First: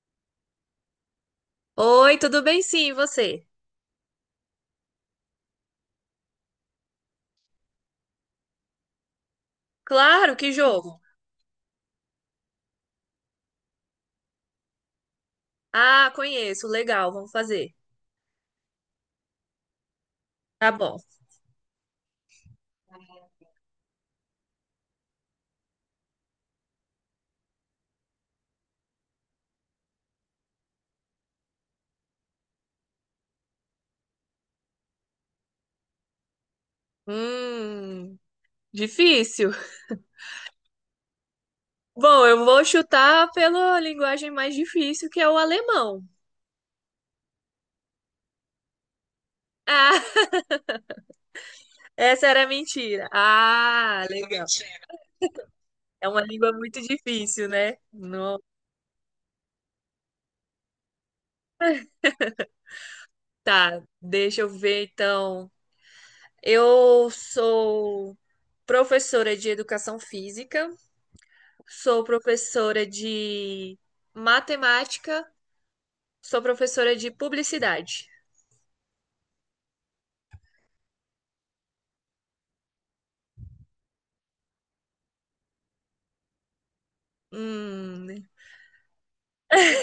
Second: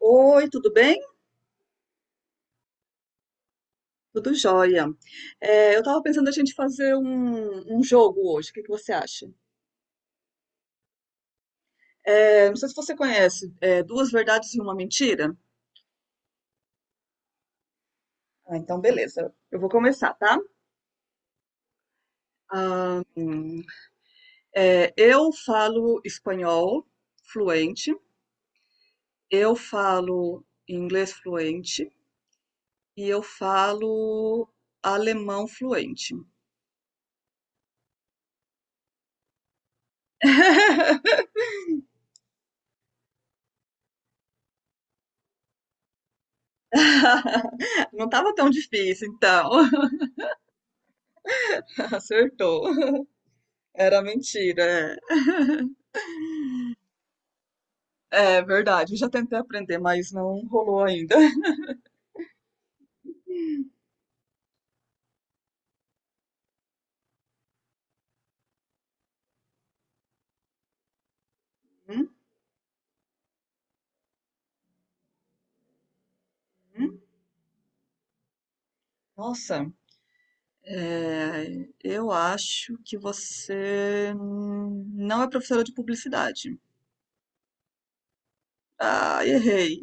Oi, tudo bem? Oi, tudo bem? Sim, e você? Tudo jóia. É, eu estava pensando a gente fazer um jogo hoje. O que que você acha? Claro, que jogo? É, não sei se você conhece, é, Duas Verdades e uma Mentira. Ah, conheço, legal, vamos fazer. Ah, então, beleza. Eu vou começar, tá? Tá bom. Ah, é, eu falo espanhol fluente, eu falo inglês fluente e eu falo alemão fluente. Hum, difícil. Bom, eu vou chutar pela linguagem mais difícil, que é o alemão. Não estava tão difícil, então. Ah, essa era Acertou. mentira. Era Ah, legal. mentira, é. É uma língua muito difícil, né? Não. É verdade. Eu já tentei aprender, mas não rolou ainda. Tá, deixa eu ver então. Eu sou professora de educação física, sou professora de matemática. Sou professora Uhum. de publicidade. Nossa, é, eu acho que você não é professora de publicidade. Hum, Ah, errei.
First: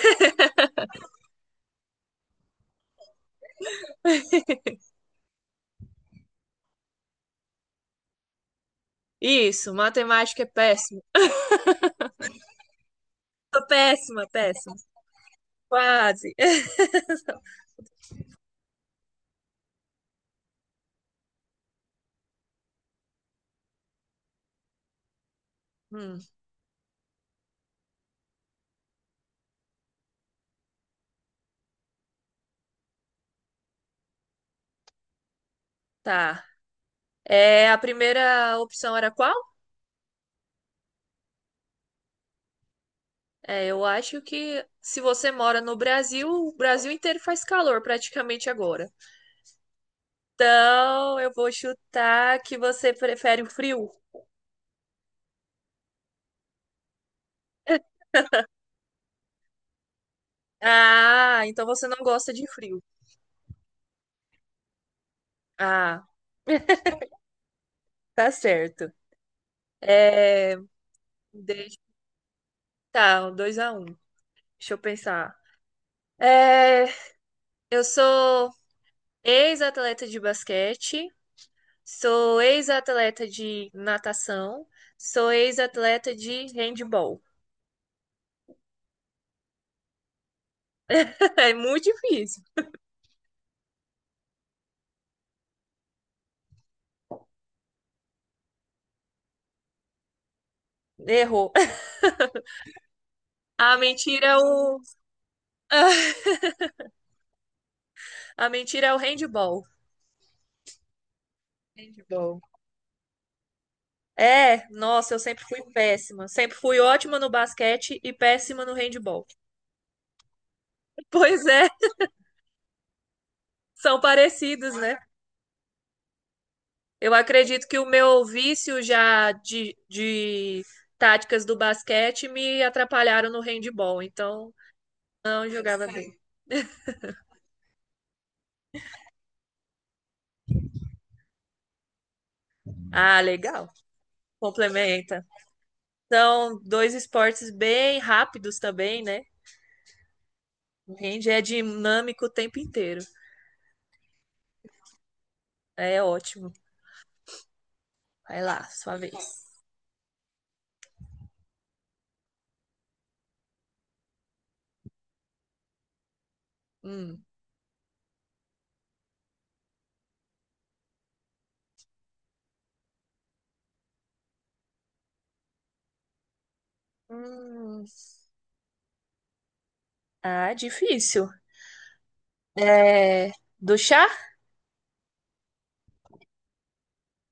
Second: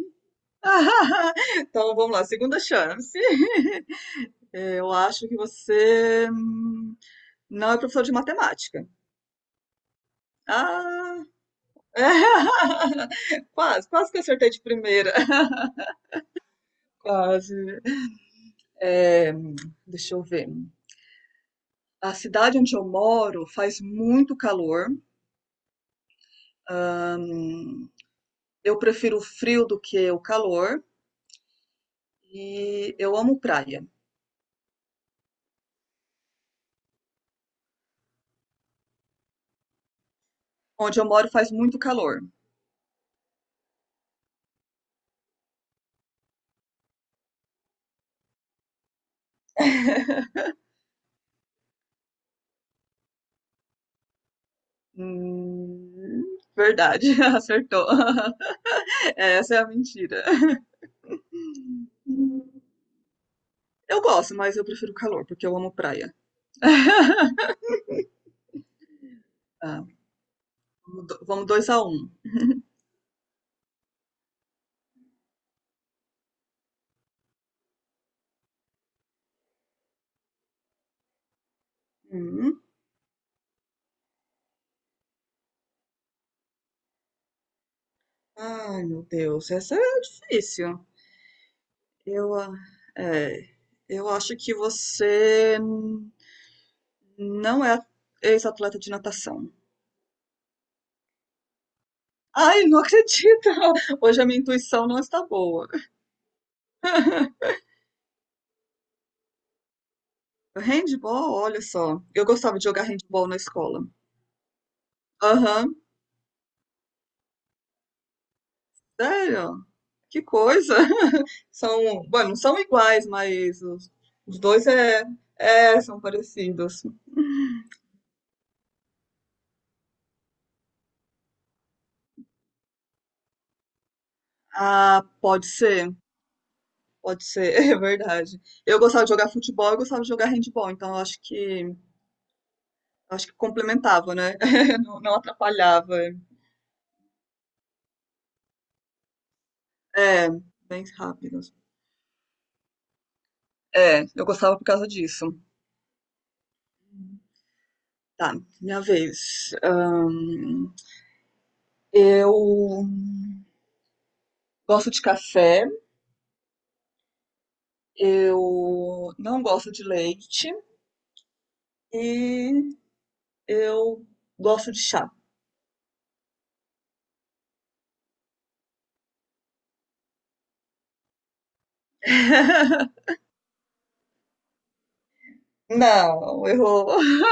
Então vamos lá, segunda chance. Eu acho que você não é professora de matemática. isso, matemática é péssimo. Ah, Tô quase, quase que péssima, acertei de péssima. primeira. Quase. Quase. É, deixa eu ver. A cidade onde eu moro faz muito calor. Hum, Eu prefiro o frio do que o calor e eu amo praia. tá. É, a primeira opção era qual? Onde eu moro faz muito calor. É, eu acho que se você mora no Brasil, o Brasil inteiro faz calor praticamente agora. Então, eu vou chutar que você prefere o frio. Verdade, acertou. Essa é a mentira. Ah, então você não gosta de frio. Eu gosto, mas eu prefiro calor, porque eu amo Ah, praia. tá certo. Tá, É, vamos dois a deixa, um. tá, 2-1. Deixa eu pensar. É, eu sou ex-atleta de basquete, sou Hum. ex-atleta de natação, sou ex-atleta de handball. Ai, meu Deus, essa é difícil. É muito Eu, difícil. ah, é, eu acho que você não é ex-atleta de natação. Errou. Ai, não acredito! A Hoje mentira a é minha o intuição não está boa. a mentira é o handball. Handball, olha só. Eu Handball. gostava de jogar handball na escola. É, nossa, eu sempre fui Aham, péssima. Sempre fui ótima no basquete e péssima no handball. sério? Que coisa! Pois é, São, bom, não são iguais, mas os, são os dois parecidos, né? São parecidos. Eu acredito que o meu vício já de táticas do basquete me atrapalharam no handball, então Ah, não jogava bem. pode ser, é verdade. Eu gostava de jogar futebol, eu gostava de jogar handball, então eu acho que Ah, acho que legal. complementava, né? Não, não Complementa. atrapalhava. São dois esportes bem rápidos também, né? É, bem O hand é rápidos. dinâmico o tempo inteiro. É, eu gostava por causa disso. É ótimo. Tá, Vai lá, minha sua vez. vez. Ahn, eu gosto de café, Hum. eu não gosto de leite e eu gosto de chá. Hum. Ah, difícil. É... Do chá? Não, errou.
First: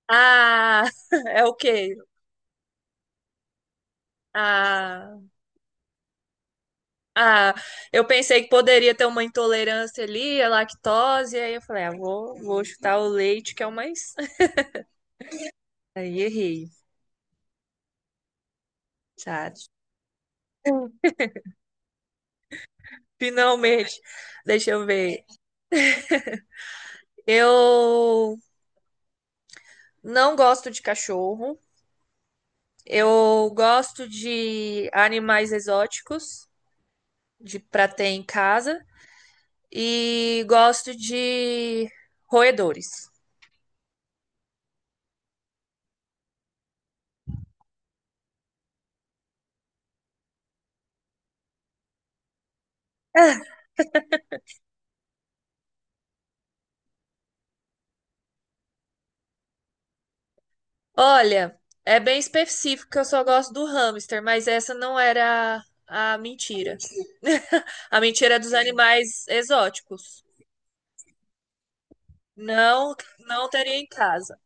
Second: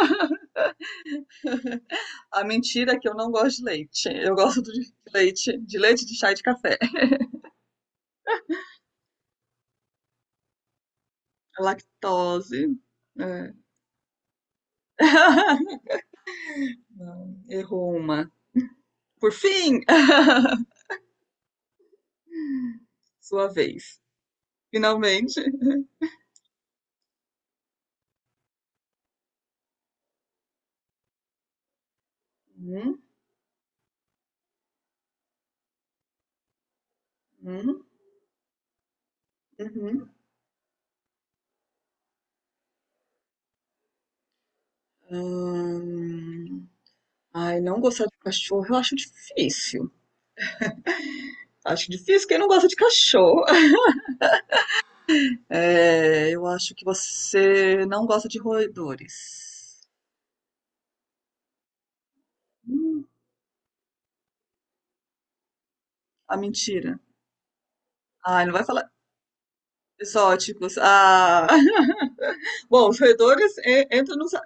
Ah, é o quê? A mentira é que eu não gosto de leite. Eu gosto de Ah, leite, de leite, de chá e de café. Ah, eu pensei que poderia ter uma intolerância ali, a lactose, e aí eu falei, ah, vou Lactose. chutar o É, leite, que é o mais. Aí errei, não, errou uma. Por sabe? fim, sua vez. Finalmente. Deixa eu ver. Finalmente. Eu não gosto de cachorro. Uhum, Eu gosto de animais exóticos, de uhum, pra ter em casa, uhum. e gosto de roedores. Ahn, Ai, não gostar de cachorro eu acho difícil. Acho difícil quem não gosta de cachorro. É, eu acho que você não gosta de roedores. Olha, é bem específico que eu Hum, só gosto do hamster, mas essa não era a a mentira. mentira. A mentira é Ai, dos não vai falar animais exóticos. exóticos. Ah, bom, Não, os não roedores teria em entram nos, casa.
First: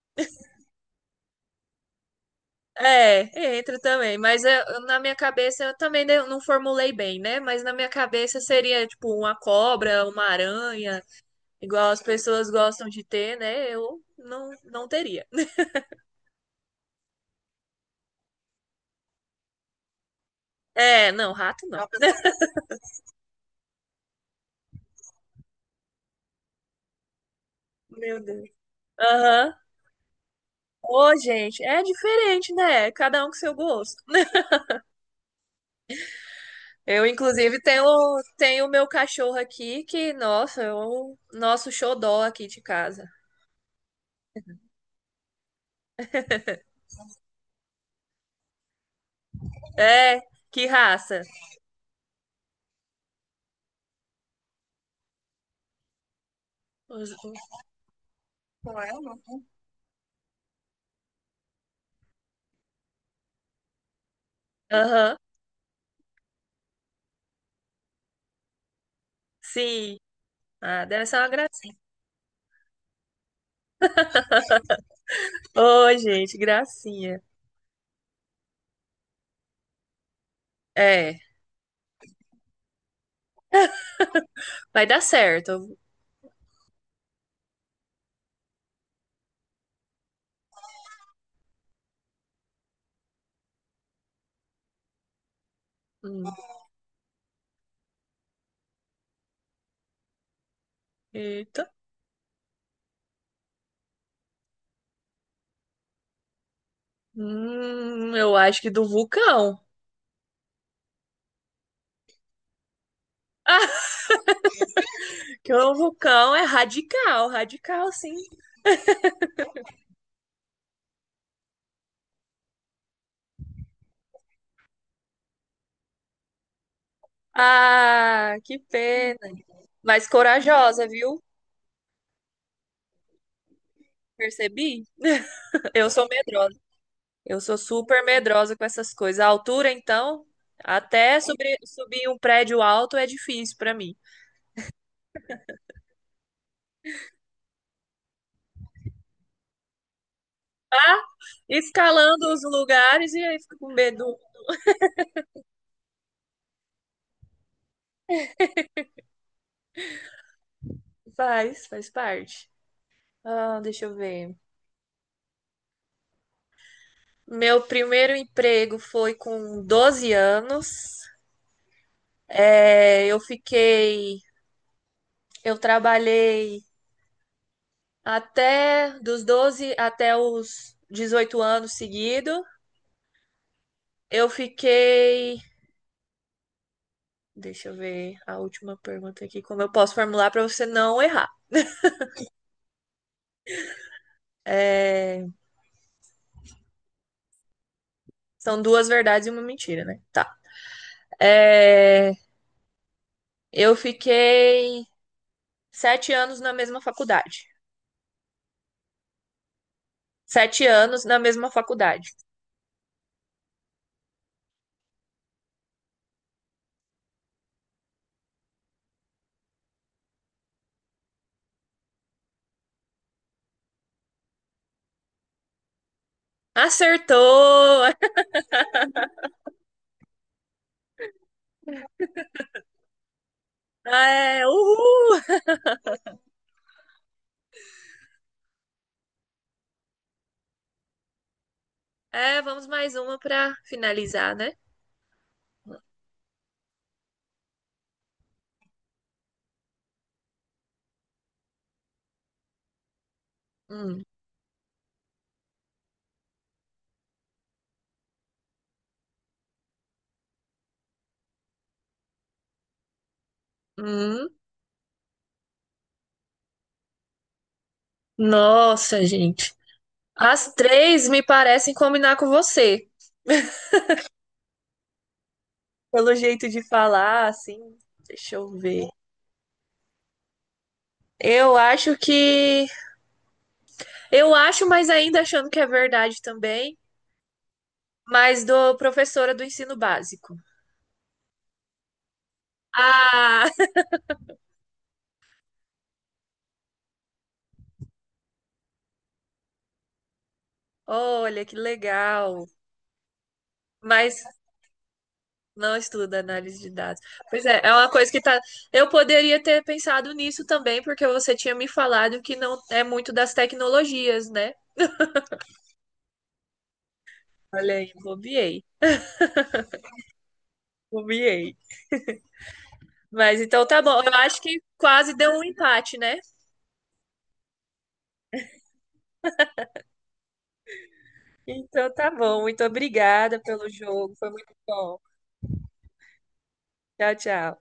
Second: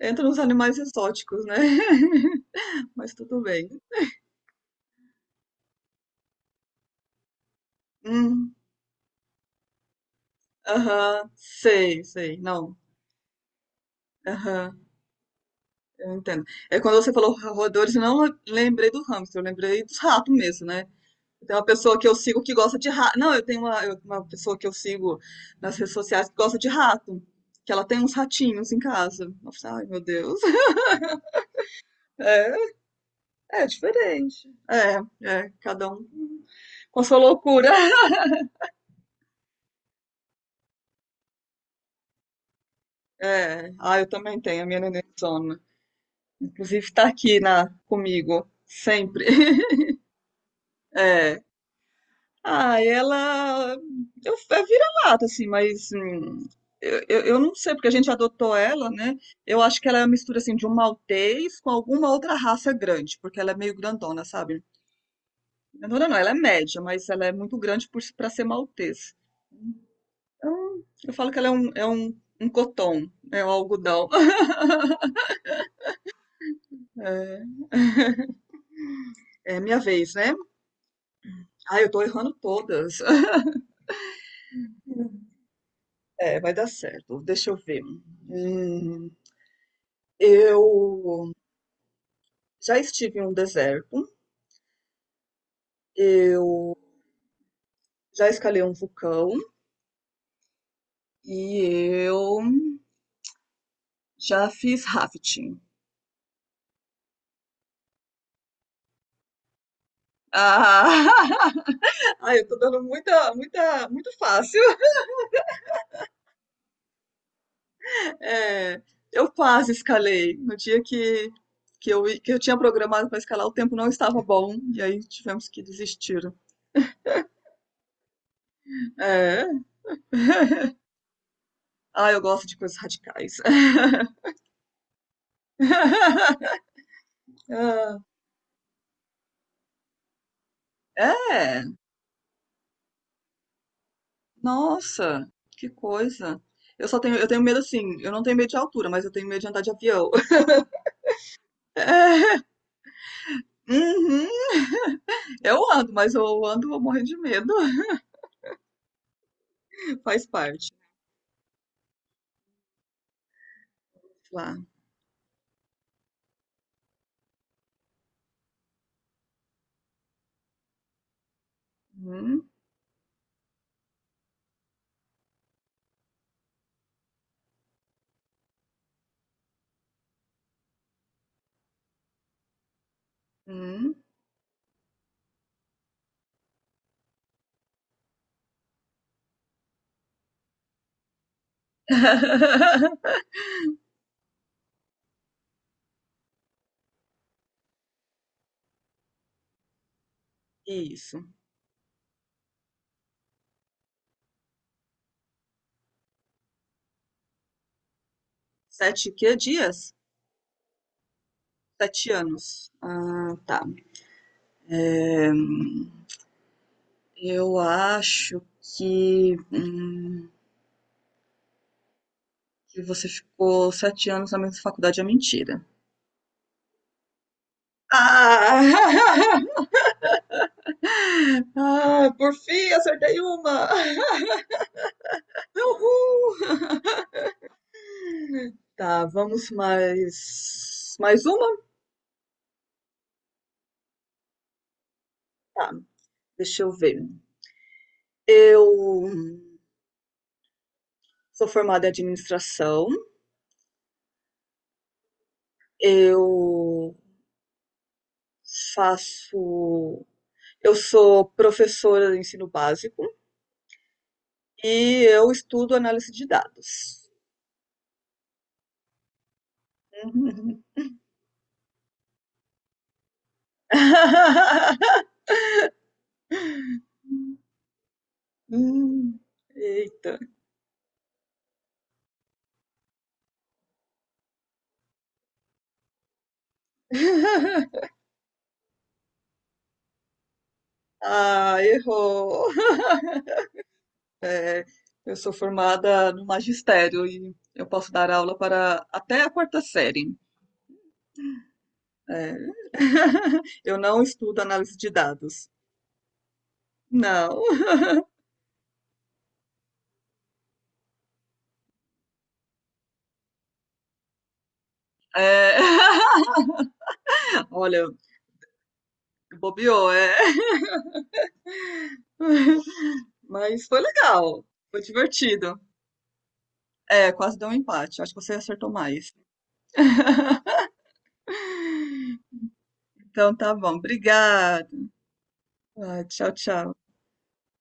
entram nos animais exóticos, né? Mas tudo É, bem. entra também, mas na minha cabeça eu também não formulei bem, né? Mas na minha cabeça Hum. seria tipo uma cobra, uma aranha, Aham, igual as sei, sei. pessoas Não. gostam de ter, né? Eu não, Aham. não teria. Eu entendo. É quando você falou roedores, eu não lembrei do hamster, eu lembrei dos ratos mesmo, né? É, não, Tem rato uma não. pessoa que eu sigo que gosta de rato. Não, eu tenho uma, eu- uma pessoa que eu sigo nas redes sociais que gosta de rato. Que ela tem uns Meu Deus. ratinhos em casa. Eu Aham. falei, ai, meu Deus. Ô, gente, é É, diferente, né? Cada um com seu é gosto. diferente. É, é, cada um com Eu, sua inclusive, loucura. tenho tenho o meu cachorro aqui que, nossa, é o nosso xodó aqui de casa. É, ah, eu também tenho a minha neném. Inclusive tá aqui comigo, sempre. É, que raça? É. Ah, ela é vira-lata, assim, mas eu, Os, eu, eu os... não sei, porque a gente adotou Não ela, é, né? não? Eu acho que ela é uma mistura, assim, de um maltês com alguma outra raça grande, porque ela é meio grandona, sabe? Aham, Grandona não, ela é média, mas ela é muito grande para ser maltês. sim. Então, Ah, deve eu ser uma falo que ela é um, gracinha. é um, um coton, é um algodão. Ô, gente, gracinha. É, é minha vez, né? É, Ah, eu tô errando todas. vai dar certo. É, vai dar certo. Deixa eu ver. Hum, eu já estive em um deserto. Hum, Eu já escalei um vulcão e Eita. eu já fiz rafting. Eu acho que do vulcão. Ah, ai, eu tô dando muita, muita, muito fácil. Que o vulcão é radical, radical, sim. É, eu quase escalei. No dia que eu tinha programado para escalar, o tempo não estava bom e aí tivemos que desistir. Ah, que pena. É, Mas corajosa, viu? ah, eu gosto de coisas radicais. Percebi? Eu sou medrosa. Eu sou Ah, super medrosa com essas coisas. A altura, então, até é, subir um prédio alto é difícil pra mim. nossa, que coisa. Eu tenho medo assim, eu não tenho medo de altura, mas eu tenho medo de andar de avião. Escalando os lugares e aí fica com É, medo. uhum. Eu ando, mas eu ando, vou morrer de medo. Faz parte. Faz parte. Ah, deixa eu ver. Lá. Meu primeiro emprego foi com 12 anos. Hum, É, eu trabalhei até dos 12 até os 18 anos seguido. hum. Eu fiquei, deixa eu ver a última pergunta aqui, como eu posso formular para você não errar. É, são duas verdades e uma mentira, né? Tá. Isso. É, eu fiquei 7 anos na mesma faculdade. Sete, que dias? 7 anos na mesma faculdade. 7 anos. Ah, tá. Eu acho que, hum, que você ficou 7 anos na mesma faculdade é mentira. Acertou! Ah, Ah! Ah, por fim, acertei uma! é, uhul! Uhul! Tá, vamos mais. Mais uma? É, vamos mais uma para finalizar, né? Tá, deixa eu ver. Eu sou formada em administração, Hum, eu faço. Eu sou professora de ensino básico hum. e eu estudo análise de dados. Nossa, gente. As três me parecem combinar com você. Pelo jeito de falar, assim. Deixa eu ver. Hum. Eita. Eu acho que. Eu acho, mas ainda achando que é verdade também. Mas do professora do ensino básico. Ah, errou. Ah! Eu sou formada no magistério e eu posso dar aula para até a quarta série. Olha, que É. legal. Eu não Mas estudo análise de dados. não estuda análise de dados. Não. Pois é, é uma coisa que tá. Eu poderia ter pensado nisso também, porque você tinha me falado que não é muito das tecnologias, né? É. Olha aí, Olha, bobiei, bobeou, é. bobiei. Mas então Mas tá foi bom. Eu acho legal, que foi quase deu um divertido. empate, né? É, quase deu um empate. Acho que você acertou mais. Então tá bom. Muito Então obrigada tá pelo bom, jogo. Foi muito obrigada. bom. Ah, tchau, tchau. Tchau, tchau.